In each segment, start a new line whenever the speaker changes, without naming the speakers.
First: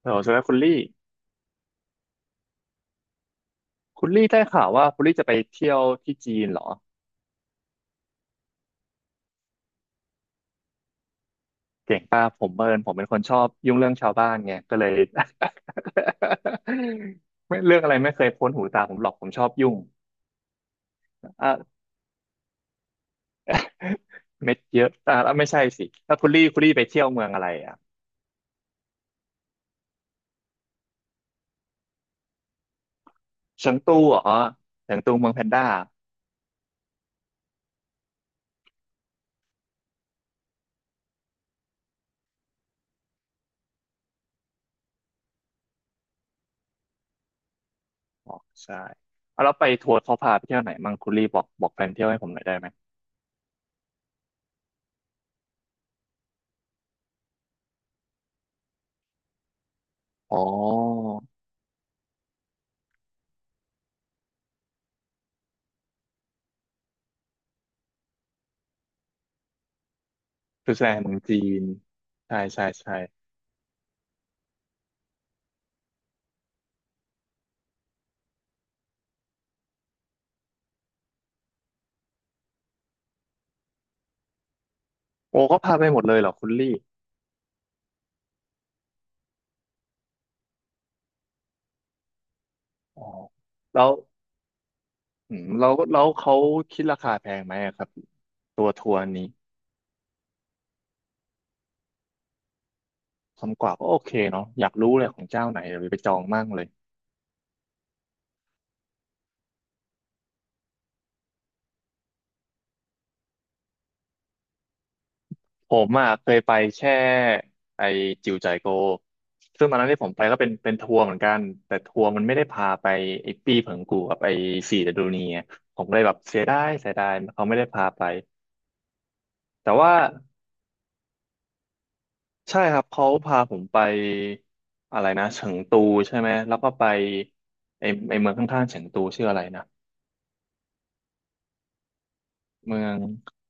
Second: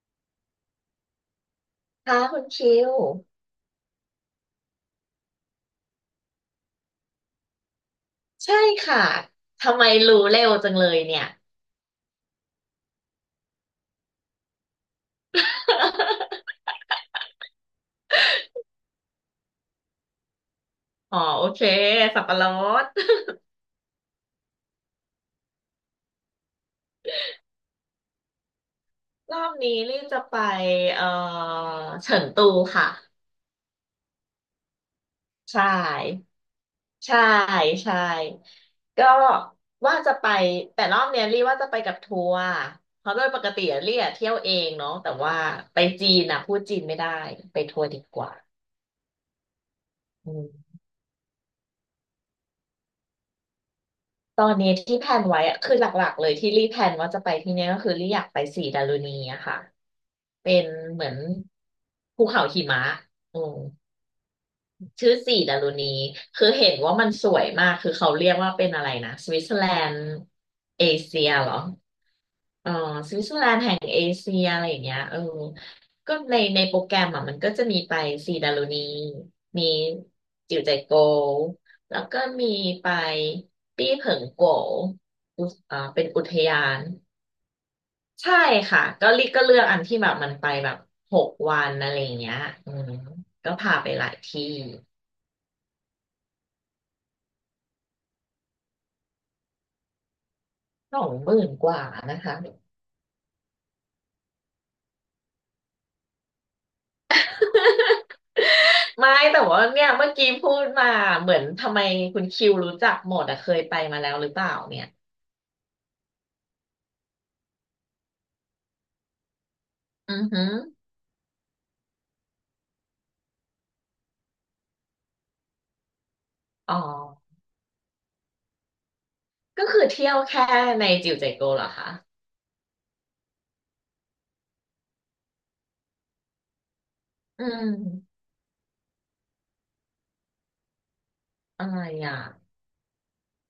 เออสวัสดีครับคุณลี่
ค่ะคุณคิว
คุณลี่ได้ข่าวว่าคุณลี่จะไปเที่ยวที่จีนเหรอ
ใช่ค่ะทำไมรู้เร็วจังเลยเนี่ย
เก่งป่ะผมเมินผมเป็นคนชอบยุ่งเรื่องชาวบ้านไงก็เลย ไม่เรื่องอะไรไม่เคยพ้นหูตาผมหรอกผมชอบยุ่ง
อ๋อโอเค
อ่ะ
สับปะรด
เม็ดเยอะอ่ะแล้วไม่ใช่สิแล้วคุณลี่คุณลี่ไปเที่ยวเมืองอะไรอ่ะ
รอบนี้รีบจะไปเอ่อเฉิงตูค่ะ
เฉิงตูเหรอเฉิงตูเมืองแพน
ใช
ด้า
่ใช่ใช่ก็ว่าจะไปแต่รอบเนี้ยรีว่าจะไปกับทัวร์เพราะโดยปกติอะรีอะเที่ยวเองเนาะแต่ว่าไปจีนอะพูดจีนไม่ได้ไปทัวร์ดีก
อ๋
ว่า
อใช่เอาแล้วไปทัวร์เขา
อื
พาไปเที่ยวไหน
ม
มั่งคุณลี่บอกแผนเที่ยวให้ผมหน่อยได้ไหม
ตอนนี้ที่แพลนไว้อะคือหลักๆเลยที่รีแพลนว่าจะไปที่เนี้ยก็คือรีอยากไปสีดารุณีอะค่ะ
อ๋อ
เป็นเหมือนภูเขาหิมะอืมชื่อสีดารุณีคือเห็นว่ามันสวยมาก คือเขาเรียกว่าเป็นอะไรนะสวิตเซอร์แลนด์
คือแส
เอ
ดงเมือง
เชีย
จี
เหรอ
นใช่ใช่
เออ
ใช่
สวิตเซอร์แลนด์แห่งเอเชียอะไรอย่างเงี้ยเออก็ในโปรแกรมอ่ะมันก็จะมีไปสีดารุณีมีจิวใจโกวแล้วก็มีไปปี้เผิงโกว
โอ้
อุ
ก็พา
อ่า
ไปหมด
เป็น
เลย
อุ
เหร
ท
อคุณ
ยา
ลี่
น ใช่ค่ะก็ลิก็เลือกอันที่แบบมันไปแบบ6 วันอะไรอย่างเงี้ยอืม
อ๋อ
ก็พา
แล้
ไป
ว
หลายที่
อืมแล้วเขาคิดราคาแพงไหมอะครับตัวทัวร์นี้
สองหมื่นกว่านะคะ
คนกว่าก็โอเคเนาะอยากรู้เลยของเจ้าไหนเดี๋ยวไปจองมั่งเลย
ไม่แต่ว่าเนี่ยเมื่อกี้พูดมาเหมือนทำไมคุณคิวรู้จักหมดอะเคยไปมาแล้วหรือเปล่าเนี่ย
ผมอ่ะเคยไปแค่ไอจิวใจายโกซึ่งตอนนั้นที่ผม
อื
ไป
อ
ก็
หื
เป็น
อ
เป็นทัวร์เหมือนกันแต่ทัวร์มันไม่ได้พาไปไอปีเผิงกูกับไอสี่เดอะดูนีอะผมเลยแบบเสียดาย
อ๋อ
เสียดายเขาไม่ได้พาไป
ก็
แต่
คือ
ว่า
เที่ยวแค่ในจิวเจโกเหรอคะ
ใช่ครับเขาพาผมไปอะไรนะเฉิงตูใช่ไหมแล้วก็ไป
อื
ไอไอ
ม
เมืองข้างๆเฉิงตูชื่ออะไรนะ
อะไรอ่ะ
เมือง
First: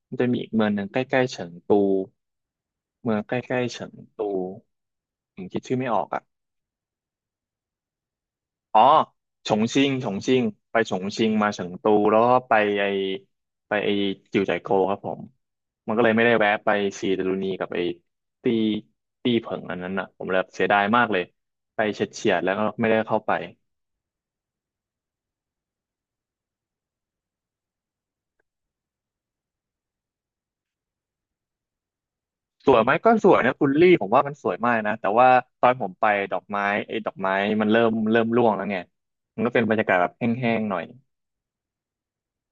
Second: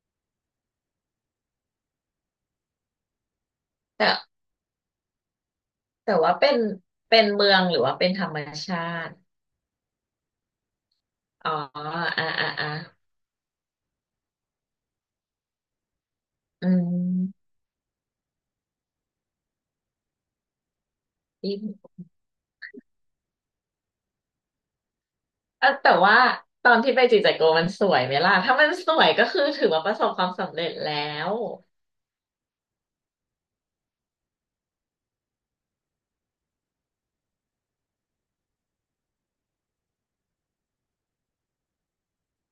มันจะมีอีกเมืองหนึ่งใกล้ๆเฉิงตูเมืองใกล้ๆเฉิง
แต่
ตูผมคิดชื่อไม่ออก
แต่
อ่ะ
ว่าเป็นเมืองหรือว่าเป็นธรรมชา
อ๋อ
ติ
ฉงชิ่งไปฉงชิ่งมา
อ๋อ
เฉิงตูแล้ว
อ่า
ก็
อ่า
ไป
อ่า
ไอไปไอจิวจ่ายโกวครับผมมันก็เลยไม่ได้แวะ
อื
ไปซีดารุณี
ม
กับไอตี้เผิงอันนั้นอ่ะผมเลยเสียดายมากเลยไปเฉียดๆแล้วก็ไม่ได้เข้าไป
เออแต่ว่าตอนที่ไปจิจักโกมันสวยไหมล่ะถ้ามันสวยก็คือถือว่าประสบความสำเร็จแล้ว
สวยไหมก็สวยนะคุณลี่ผมว่ามันสวยมากนะแต่ว่าตอนผมไปดอกไม้ไอ้ดอกไม้มันเริ่มร่วงแล้วไงมันก็เป็นบรรยากาศแบบแห้งๆหน่อย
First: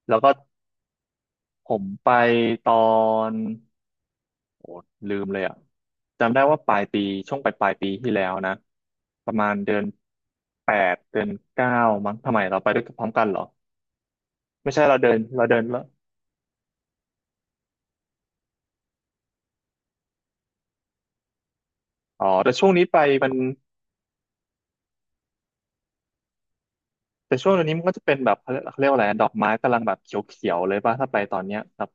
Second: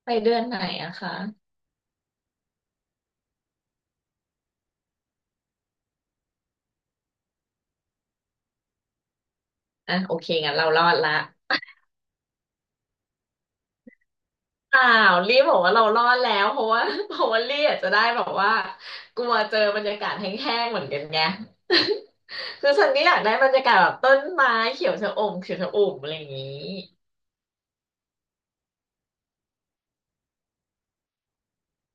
ไป
แล้วก็
เดือนไหนอะคะ
ผมไปตอนโอ้ลืมเลยอ่ะจำได้ว่าปลายปีช่วงปลายปีที่แล้วนะประมาณเดือน
อ่ะโอเคงั้นเรา
แป
รอด
ด
ละ
เดือน 9มั้งทำไมเราไปด้วยกันพร้อมกันเหรอไม่
เป
ใช่
ล่า
เราเดิน
รีบ
เรา
บอ
เดิ
ก
น
ว่า
แล้ว
เรารอดแล้วเพราะว่า เพราะว่ารีอาจจะได้แบบว่ากลัวเจอบรรยากาศแห้งๆเหมือนกันไง
อ๋อแต่ ช่ว
คือ
งนี้
ฉัน
ไป
ก็อยาก
มั
ได้
น
บรรยากาศแบบต้นไม้เขียวชะอมเขียวชะอุ่มอะไรอย่างนี้
แต่ช่วงนี้มันก็จะเป็นแบบเขาเรียกว่าอะไรดอกไม้กำลังแบบเขียวๆเลยป่ะถ้าไปตอนเนี้ยแบบ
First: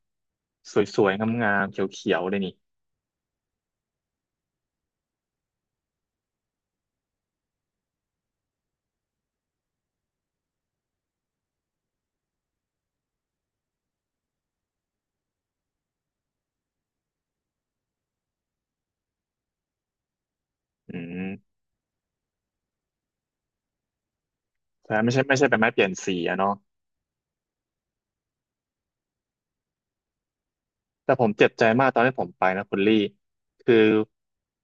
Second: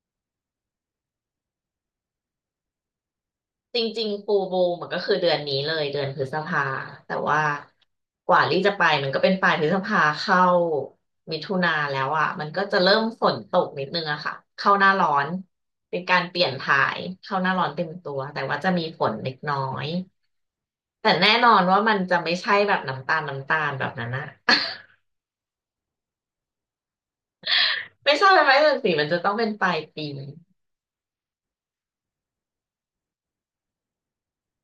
สวยๆงามๆเขียวๆเลยนี่
จริงๆฟูลมูนมันก็คือเดือนนี้เลยเดือนพฤษภาแต่ว่ากว่าลี่จะไปมันก็เป็นปลายพฤษภาเข้ามิถุนาแล้วอ่ะมันก็จะเริ่มฝนตกนิดนึงอะค่ะเข้าหน้าร้อนเป็นการเปลี่ยนถ่ายเข้าหน้าร้อนเต็มตัวแต่ว่าจะมีฝนเล็กน้อย
อื
แต่
ม
แน่นอนว่ามันจะไม่ใช่แบบน้ำตาลน้ำตาลแบบนั้นอะ
ใช่ไม่ใช่ไม่ใช่เป็นไม้เปลี่ยนสีอะเนาะ
ไม่ใช่ไม้ไม้เรือนสีมันจะต้องเป็นปลายปี
แต่ผมเจ็บใจมากตอนที่ผมไปนะคุณลี่คือ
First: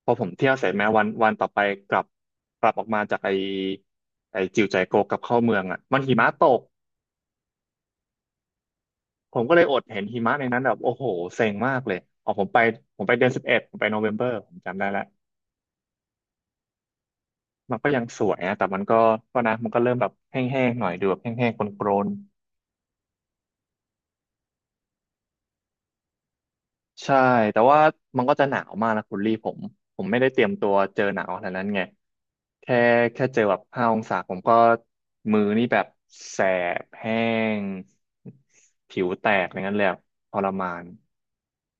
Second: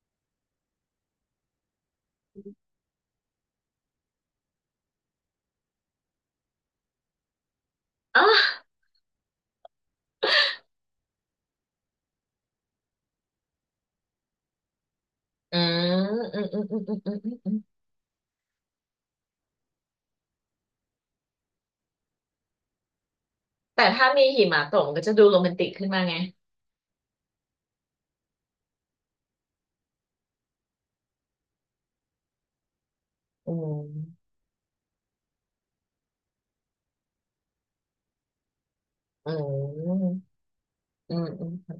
พอผมเที่ยวเสร็จแม้วันต่อไปกลับกลับออกมาจากไอจิวใจโกกลับเข้าเมืองอะมันหิมะตก
อ๋อ
ผมก็เลยอดเห็นหิมะในนั้นแบบโอ้โหเซ็งมากเลยอ๋อผมไปผมไปเดือน 11ผมไปโนเวมเบอร์ผมจำได้แล้ว
อืมอืมอืมอืมอืมอืมอื
มั
ม
นก็ยังสวยนะแต่มันก็ก็นะมันก็เริ่มแบบแห้งๆหน่อยดูแบบแห้งๆโกรน
แต่ถ้ามีหิมะตกมันก็จะดูโรแมนติกขึ้นมาไง
ๆใช่ แต่ว่ามันก็จะหนาวมากนะคุณลี่ผม ผมไม่ได้เตรียมตัวเจอหนาวขนาดนั้นไง แค่แค่เจอ
อื
แบบ5 องศา
ม
ผมก็มือนี่แบบแสบแห้งผิวแต
อื
ก
ม
อะไรเงี้ยเลยอะทรมาน
อืม อืม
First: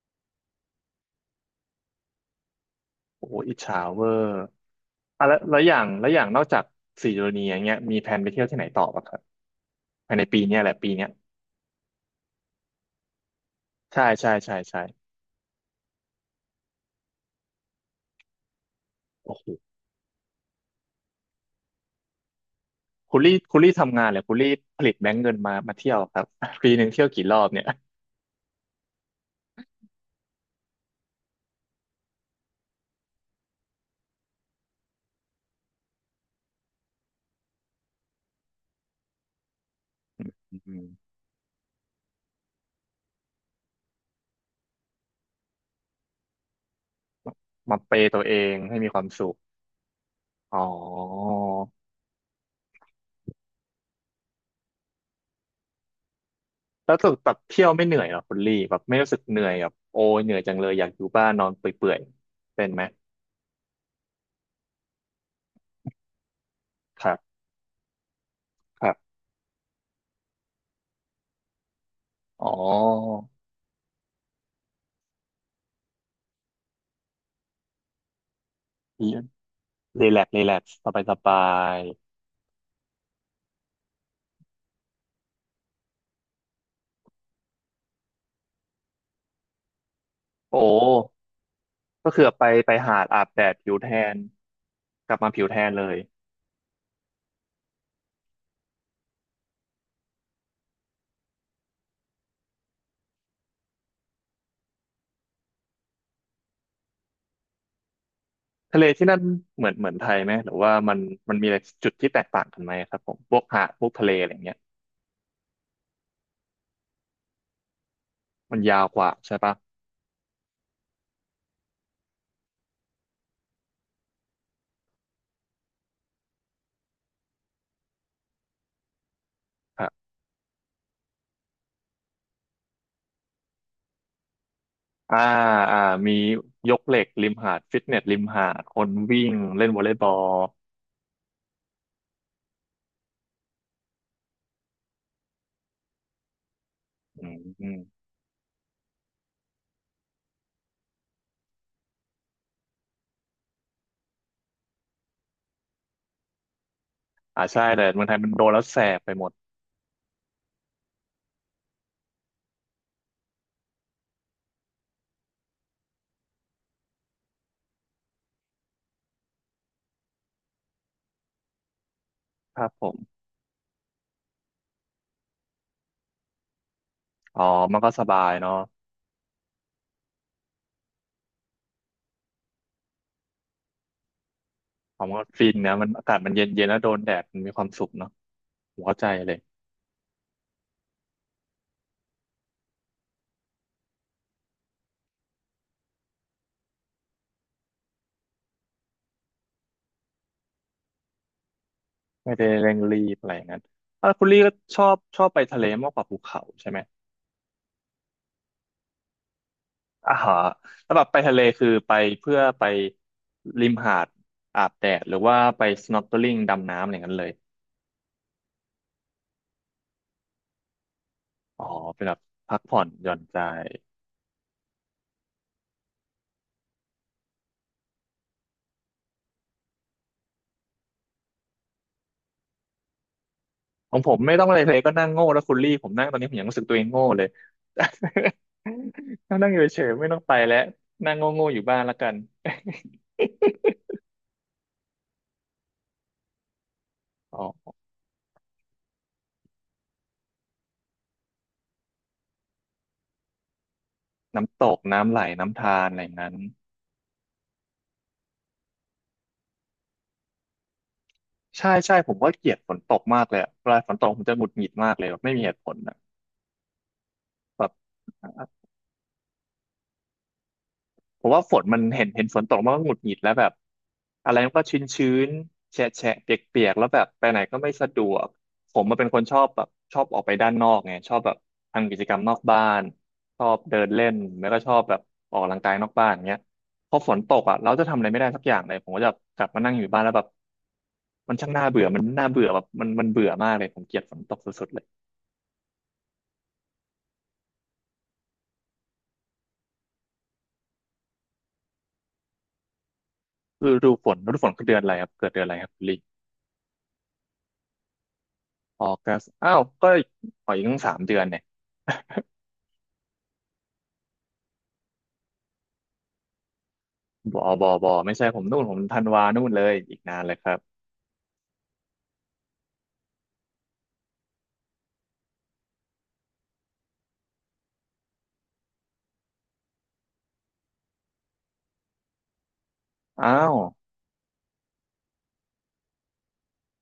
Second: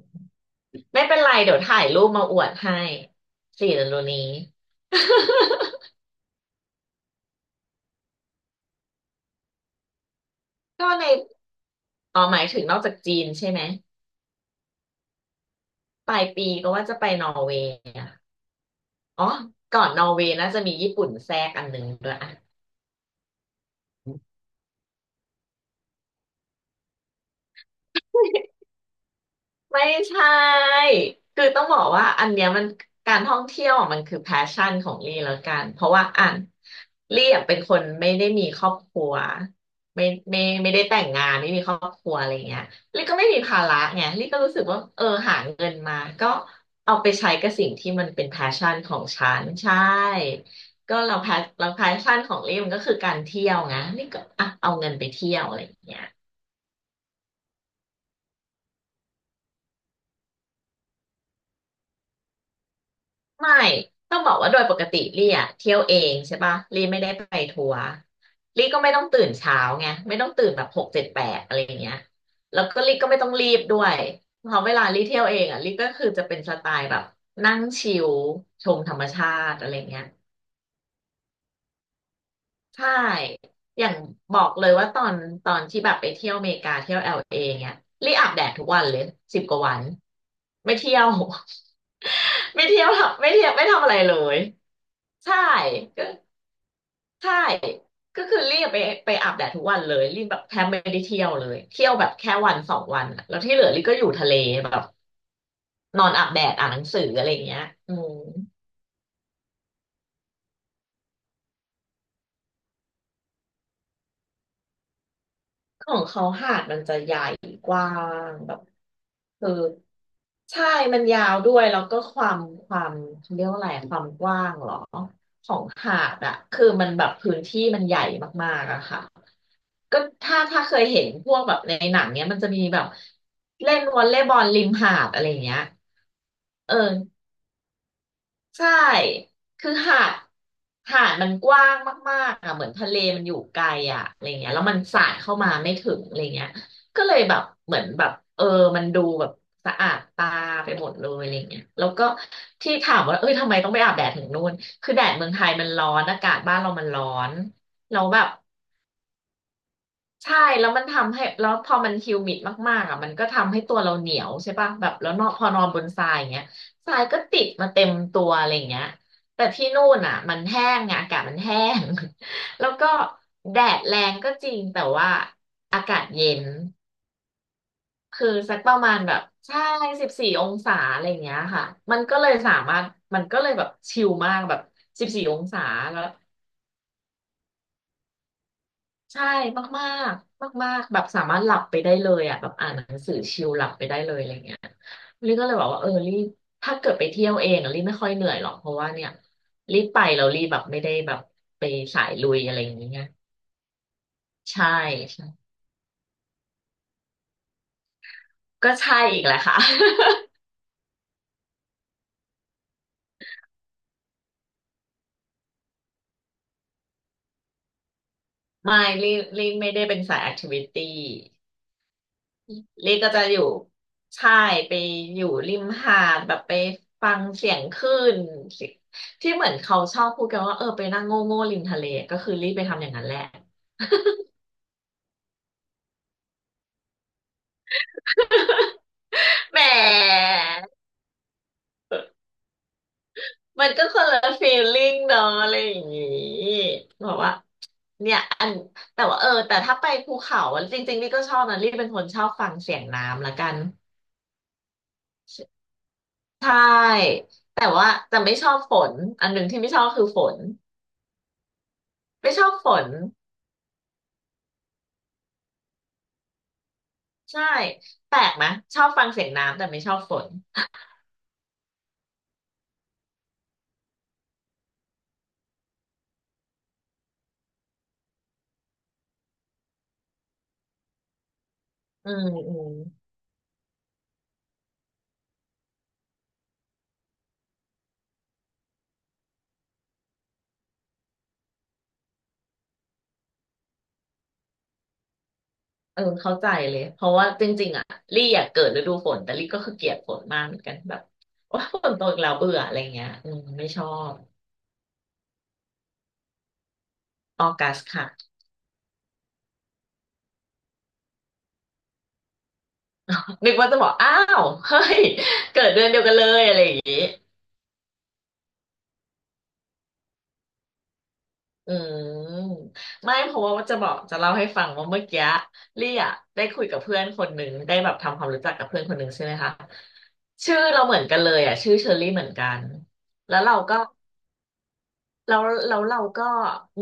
ไม่เป็นไรเดี๋ยวถ่ายรูปมาอวดให้
โอ้โหอิจ
สี่
ฉา
ฤดู
เวอ
นี้
ร์อ่ะแล้วแล้วอ ย่างแล้วอย่างนอกจากสี่โดนีอย่างเงี้ยมีแผนไปเที่ยวที่ไหนต่อป่ะครับภายในปีเนี้ยแหละปี
ก็ใน
เนี้ย
อ๋อหมายถึงนอกจากจีนใช่ไหม
ใช่ใช่ใช่ใช่
ปลายปีก็ว่าจะไปนอร์เวย์อะอ๋อ
โอ้โห
ก่อนนอร์เวย์น่าจะมีญี่ปุ่นแทรกอันหนึ่งด้วยอะ
คุณลี่คุณลี่ทำงานเลยคุณลี่ผลิตแบงก์เงินมาเที่ยวครับ ปีหนึ่งเที่ยวกี่รอบเนี่ย
ไม่ใช่คือต้องบอกว่าอันเนี้ยมันการท่องเที่ยวอะมันคือแพชชั่นของลี่แล้วกันเพราะว่าอ่ะลี่อะเป็นคนไม่ได้มีครอบครัวไม่ไม่
อื
ไม่ได้
ม
แต่งงานไม่มีครอบครัวอะไรเงี้ยลี่ก็ไม่มีภาระไงลี่ก็รู้สึกว่าเออหาเงินมาก็เอาไปใช้กับสิ่ง
มา
ที่
เป
มัน
ย์ตั
เป็
ว
น
เอ
แพช
ง
ชั่
ให้
น
มี
ข
ค
อ
วา
ง
ม
ฉั
สุข
นใช่
อ๋
ก็เรา
อ
แพชเราแพชชั่นของลี่มันก็คือการเที่ยวไงลี่ก็อ่ะเอาเงินไปเที่ยวอะไรเงี้ย
แล้วสึกแบบเที่ยวไม่เหนื่อยเหรอคุณลี่แบบไม่รู้สึกเหนื่อยแบบโอ้ยเหนื่อยจังเลยอยากอยู่บ้านนอนเปื่อยๆเป็นไหม
ไม่ต้องบอกว่าโดยปกติลี่อ่ะเที่ยวเองใช่ปะลี่ไม่
ค
ได้
รับ
ไปทัวร์ลี่ก็
ค
ไม่
รับ
ต้องตื่นเช้าไงไม่ต้องตื่นแบบหกเจ็ดแปดอะไรอย่างเงี้ย
อ๋
แล้วก็ลี่ก็ไม่
อ
ต้องรีบด้วยเพราะเวลาลี่เที่ยวเองอ่ะลี่ก็คือจะเป็นสไตล์แบบนั่งชิลชมธรรม
รี
ชาติอะไรเงี้ย
แลกซ์รีแลกซ์สบายสบาย
ใช่อย่างบอกเลยว่าตอนที่แบบไปเที่ยวอเมริกาเที่ยวเอลเอเงี้ยลี่อาบแดดทุกวันเลย10 กว่าวัน
โอ้
ไม่เที่ยว
ก็คือไป
ไม่
ไป
เที่ยว
หาดอา
ทำ
บ
ไม่
แด
เที่ยว
ด
ไม่
ผิว
ทำ
แท
อะไรเล
น
ย
กลับมา
ใช่
ผิวแทนเลย
ใช่ ก็คือรีบไปไปอาบแดดทุกวันเลยรีบแบบแทบไม่ได้เที่ยวเลยเที่ยวแบบแค่วันสองวันอะแล้วที่เหลือรีก็อยู่ทะเลแบบนอนอาบแดดอ่านหนังสืออะไรอย่างเงี้ยอืม
ทะเลที่นั่นเหมือนเหมือนไทยไหมหรือว่ามันมันมีอะไรจุดที่แตกต่างกันไหมครับผมพวกหาดพวกทะเลอะไรเงี้ย
ของเขาหาดมันจะใหญ่กว้างแบ
มัน
บ
ยาวกว่าใช่
คือ
ปะ
ใช่มันยาวด้วยแล้วก็ความเขาเรียกว่าอะไรความกว้างเหรอของหาดอะคือมันแบบพื้นที่มันใหญ่มากๆอะค่ะ
ครั
ก็
บ
ถ้าเคยเห็นพวกแบบในหนังเนี้ยมันจะมีแบบเล่นวอลเลย์บอลริมหาด
อ่า
อะไรอย่างเงี้ย
อ่ามีย
เออ
กเหล็กริมหาดฟิตเนสริมหาด
ใช่
คนวิ่งเล่
คื
น
อ
วอลเลย์
หา
บอ
ด
ล
หาดมันกว้างมากๆอ่ะเหมือนทะเลมันอยู่ไกลอ่ะอะไรเงี้ยแล้วมันสาดเข้ามาไม่ถึงอะไรเงี้ยก็เลย
อื
แบ
ม
บ
อ
เหมื
ม
อนแบบเออมันดูแบบสะอาดตาไปหมดเลยอะไรเงี้ยแล้วก็ที่ถามว่าเอ้ยทำไมต้องไปอาบแดดถึงนู่นคือแดดเมืองไทยมันร้อนอากาศบ้านเรามันร้อน
อ่าใช่แต่
เรา
เมือง
แล้
ไท
วแบ
ยมั
บ
นโดนแล้วแสบไปหมด
ใช่แล้วมันทำให้แล้วพอมันฮิวมิดมากๆอ่ะมันก็ทำให้ตัวเราเหนียวใช่ป่ะแบบแล้วนอนพอนอนบนทรายอย่างเงี้ยทรายก็ติดมาเต็มตัวอะไรอย่างเงี้ยแต่ที่นู่นอ่ะมันแห้งไงอากาศมันแห้ง
ค รั
แล้
บ
ว
ผ
ก็
ม
แดดแรงก็จริงแต่ว่าอากาศเย็น
อ๋อมันก็สบา
คือ
ยเนาะ
สักประมาณแบบใช่สิบสี่องศาอะไรอย่างเงี้ยค่ะมันก็เลยสามารถมันก็เลยแบบชิลมากแบบ
อ๋อ
สิบ
มัน
สี่
ก็
อง
ฟิน
ศา
นะมัน
แล้
อา
ว
กาศมันเย็นเย็นแล้วโดนแดดมันมีความสุขเนาะหัวใจ
ใช่
เลย
มากๆมากๆแบบสามารถหลับไปได้เลยอ่ะแบบอ่านหนังสือชิลหลับไปได้เลยอะไรเงี้ยลี่ก็เลยบอกว่าเออลี่ถ้าเกิดไปเที่ยวเองอะลี่ไม่ค่อยเหนื่อยหรอกเพราะว่าเนี่ยลี่ไปแล้วลี่แบบไม่ได้แบบไปสายลุ
ไม่
ย
ได้
อะไรอ
เร่
ย่า
ง
ง
รี
เงี้ย
บอะไรอย่างนั้นอ่ะคุณลี่ก็
ใช่
ชอบไป
ใช่
ทะเลมากกว่าภูเขาใช่ไหม
ก็ใช่อีกแหละค่ะ
อ่าฮะแล้วแบบไปทะเลคือไปเพื่อไปริมหาดอาบแดดหรือว่าไป snorkeling ดำน้ำอะไรอย่างนั้นเลย
ไม่ลี่ลี่ไม่ได้เป็นสายแอคทิวิตี้
อ๋อเป็นแบบพักผ่อน
ลี่
ห
ก็
ย่อน
จะอ
ใจ
ยู่ใช่ไปอยู่ริมหาดแบบไปฟังเสียงคลื่นสิที่เหมือนเขาชอบพูดกันว่าเออไปนั่งโง่โง่ริมทะเลก็คือลี่ไปทำอย่างนั้นแหละ
ของผมไม่ต้องอะไรเลยก็นั่งโง่แล้วคุณลี่ผมนั่งตอนนี้ผมยังรู้สึกตัวเองโง่เลย นั่งนั่งอ
แหม
ยู่เฉยๆไม่ต้องไปแล้วนั่งโง่ๆอยู่บ้านแล้วกัน
มันก็คนละฟีลลิ่งเนาะอะไรอย่างงี้บอกว่า
อ๋อ
เนี่ยอันแต่ว่าเออแต่ถ้าไปภูเขาอะจริงๆลี่ก็ชอบนะลี่เป็นคนชอบฟังเสียงน้ำละกัน
น้ำตกน้ำไหลน้ำธารอะไรอย่างนั้น
ใช่แต่ว่าจะไม่ชอบฝนอันหนึ่งที่ไม่ชอบคือฝน
ใช่ใช่ผมว่า
ไม่ช
เก
อ
ลี
บ
ยด
ฝ
ฝน
น
ตกมากเลยอะเวลาฝนตกผมจะหงุดหงิดมากเลยแบบไม่มีเหตุผลนะ
ใช่
แบบ
แปลกไหะชอบฟังเสียงน้ำแต่ไม่ชอบฝน
ผมว่าฝนมันเห็นฝนตกมันก็หงุดหงิดแล้วแบบอะไรมันก็ชื้นชื้นแฉะแฉะเปียกเปียกๆแล้วแบบไปไหนก็ไม่สะดวกผมมันเป็นคนชอบแบบชอบออกไปด้านนอกไงชอบแบบทำกิจ
อื
กรรม
ม
นอก
อื
บ้า
ม
นชอบเดินเล่นแล้วก็ชอบแบบออกกำลังกายนอกบ้านอย่างเงี้ยพอฝนตกอ่ะเราจะทำอะไรไม่ได้สักอย่างเลยผมก็จะกลับมานั่งอยู่บ้านแล้วแบบมันช่างน่าเบื่อมันน่าเบื่อแบบมันเบื่อมากเลยผมเกลียดฝนตกสุดๆเลย
เออเข้าใจเลยเพราะว่าจริงๆอ่ะลี่อยากเกิดฤดูฝนแต่ลี่ก็คือเกลียดฝนมากเหมือนกันแบบว่าฝนตกอีกแล้วเบื่ออะไรเงี้ยอืมไม่
ฤ
ชอ
ดูฝ
บ
นฤดูฝนคือเดือนอะไรครับเกิดเดือนอะไรครับคุณลิ
ออกัสค่ะ
ออกัสอ้าวก็อีกอออีกตั้งสามเดือนเนี่ย
นึกว่าจะบอกอ้าวเฮ้ยเกิดเดือนเดียวกันเลยอะไรอย่างงี้
บอไม่ใช่ผมนู่นผมธันวานู่นเลยอีกนานเลยครับ
อืมไม่เพราะว่าจะบอกจะเล่าให้ฟังว่าเมื่อกี้ลี่อะได้คุยกับเพื่อนคนหนึ่งได้แบบทำความรู้จักกับเพื่อนคนหนึ่งใช่ไหมคะชื่อเราเหมือนกันเลยอ่ะชื่อเชอรี่เหมือนกัน
อ้า
แล้วเรา
ว
ก็ แล้วแล้วเราก็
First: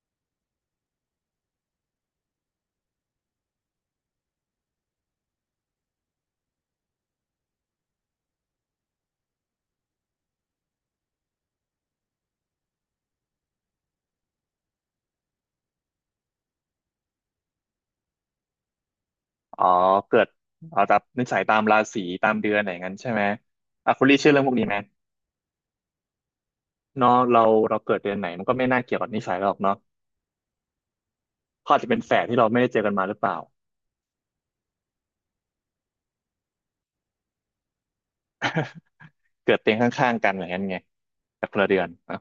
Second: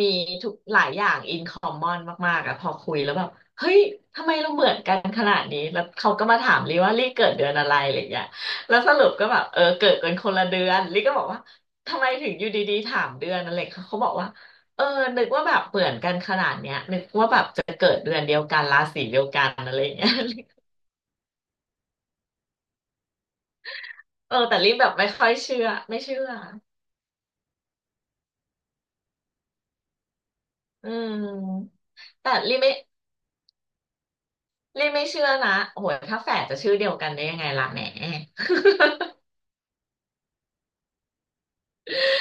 มีทุกหลายอย่างอินคอมมอนมากๆอะพอคุยแล้วแบบเฮ้ยทำไมเราเหมือนกันขนาดนี้แล้วเขาก็มาถามลิว่าลิเกิดเดือนอะไรอะไรอย่างเงี้ยแล้วสรุปก็แบบเออเกิดกันคนละเดือนลิก็บอกว่าทำไมถึงอยู่ดีๆถามเดือนอะไรเขาเขาบอกว่าเออนึกว่าแบบเหมือนกันขนาดเนี้ยนึกว่าแบบจะเกิดเดือนเดียวกันราศีเดียวกัน
อ๋อ
อะไรอย่างเงี้ย
เกิดเอาตามนิสัยตามราศีตามเดือนอะไรอย่างนั้นใช่ไหมอ่ะคุณลี่ เชื่อ
เออ
เรื่องพว
แต่
กนี้
ลิ
ไหม
แบบไม่ค่อยเชื่อไม่เชื่อ
เนาะเราเราเกิดเดือนไหนมันก็ไม่น่าเกี่ยวกับนิสัยเราหรอกเนาะ
อื
เขา
ม
อาจจะเป็นแฝด
แต่
ที่เรา
ลิ
ไม่ได้
ไม่
เจอกันมาหรือเปล่า
ลี่ไม่เชื่อนะโอ้โหถ้าแฝดจะชื่อเดียวกันได้ยังไงล่ะแหม
เกิดเตียงข้างๆกันอะไรอย่างนั้นไงแต่คนละเดือนอ่ะ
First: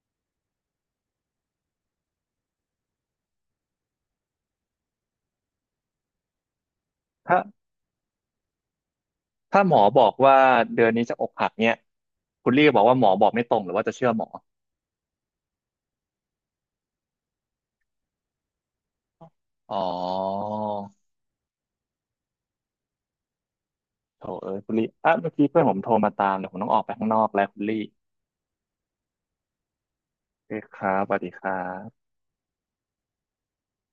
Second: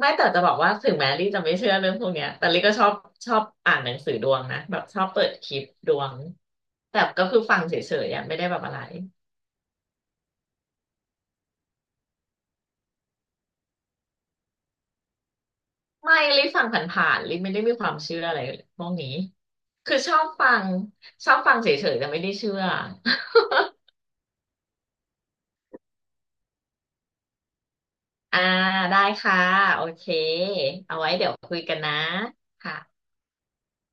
ไม่แต่จะบอกว่าถึงแม้ลี่จะไม่เชื่อเรื่องพวกเนี้ยแต่ลี่ก็ชอบอ่านหนังสือดวงนะแบบชอบเปิดคลิปดวง แต่ก็
ถ้า
คือฟังเฉยๆอ่ะไม่ได้แบบอะไร
ถ้าหมอบอกว่าเดือนนี้จะอกหักเนี่ยคุณลี่บอกว่าหมอบอกไม่ตรงหรือว่าจะเชื่อหมอ
ไม่ลี่ฟังผ่านๆลี่ไม่ได้มีความเชื่ออะไรพวกนี้
อ๋อ
คือชอบฟังเฉยๆแต่ไม่ได้เชื่อ
โถเอ้ยคุณลี่ อ่ะเมื่อกี้เพื่อนผมโทรมาตามเดี๋ยวผมต้องออกไปข้างนอกแล้วคุณลี่
อ่าได้ค่ะโอเค
โอเคครั
เอา
บ
ไว้
สวัส
เดี๋
ดี
ยว
ค
คุย
รั
กัน
บ
นะค่ะ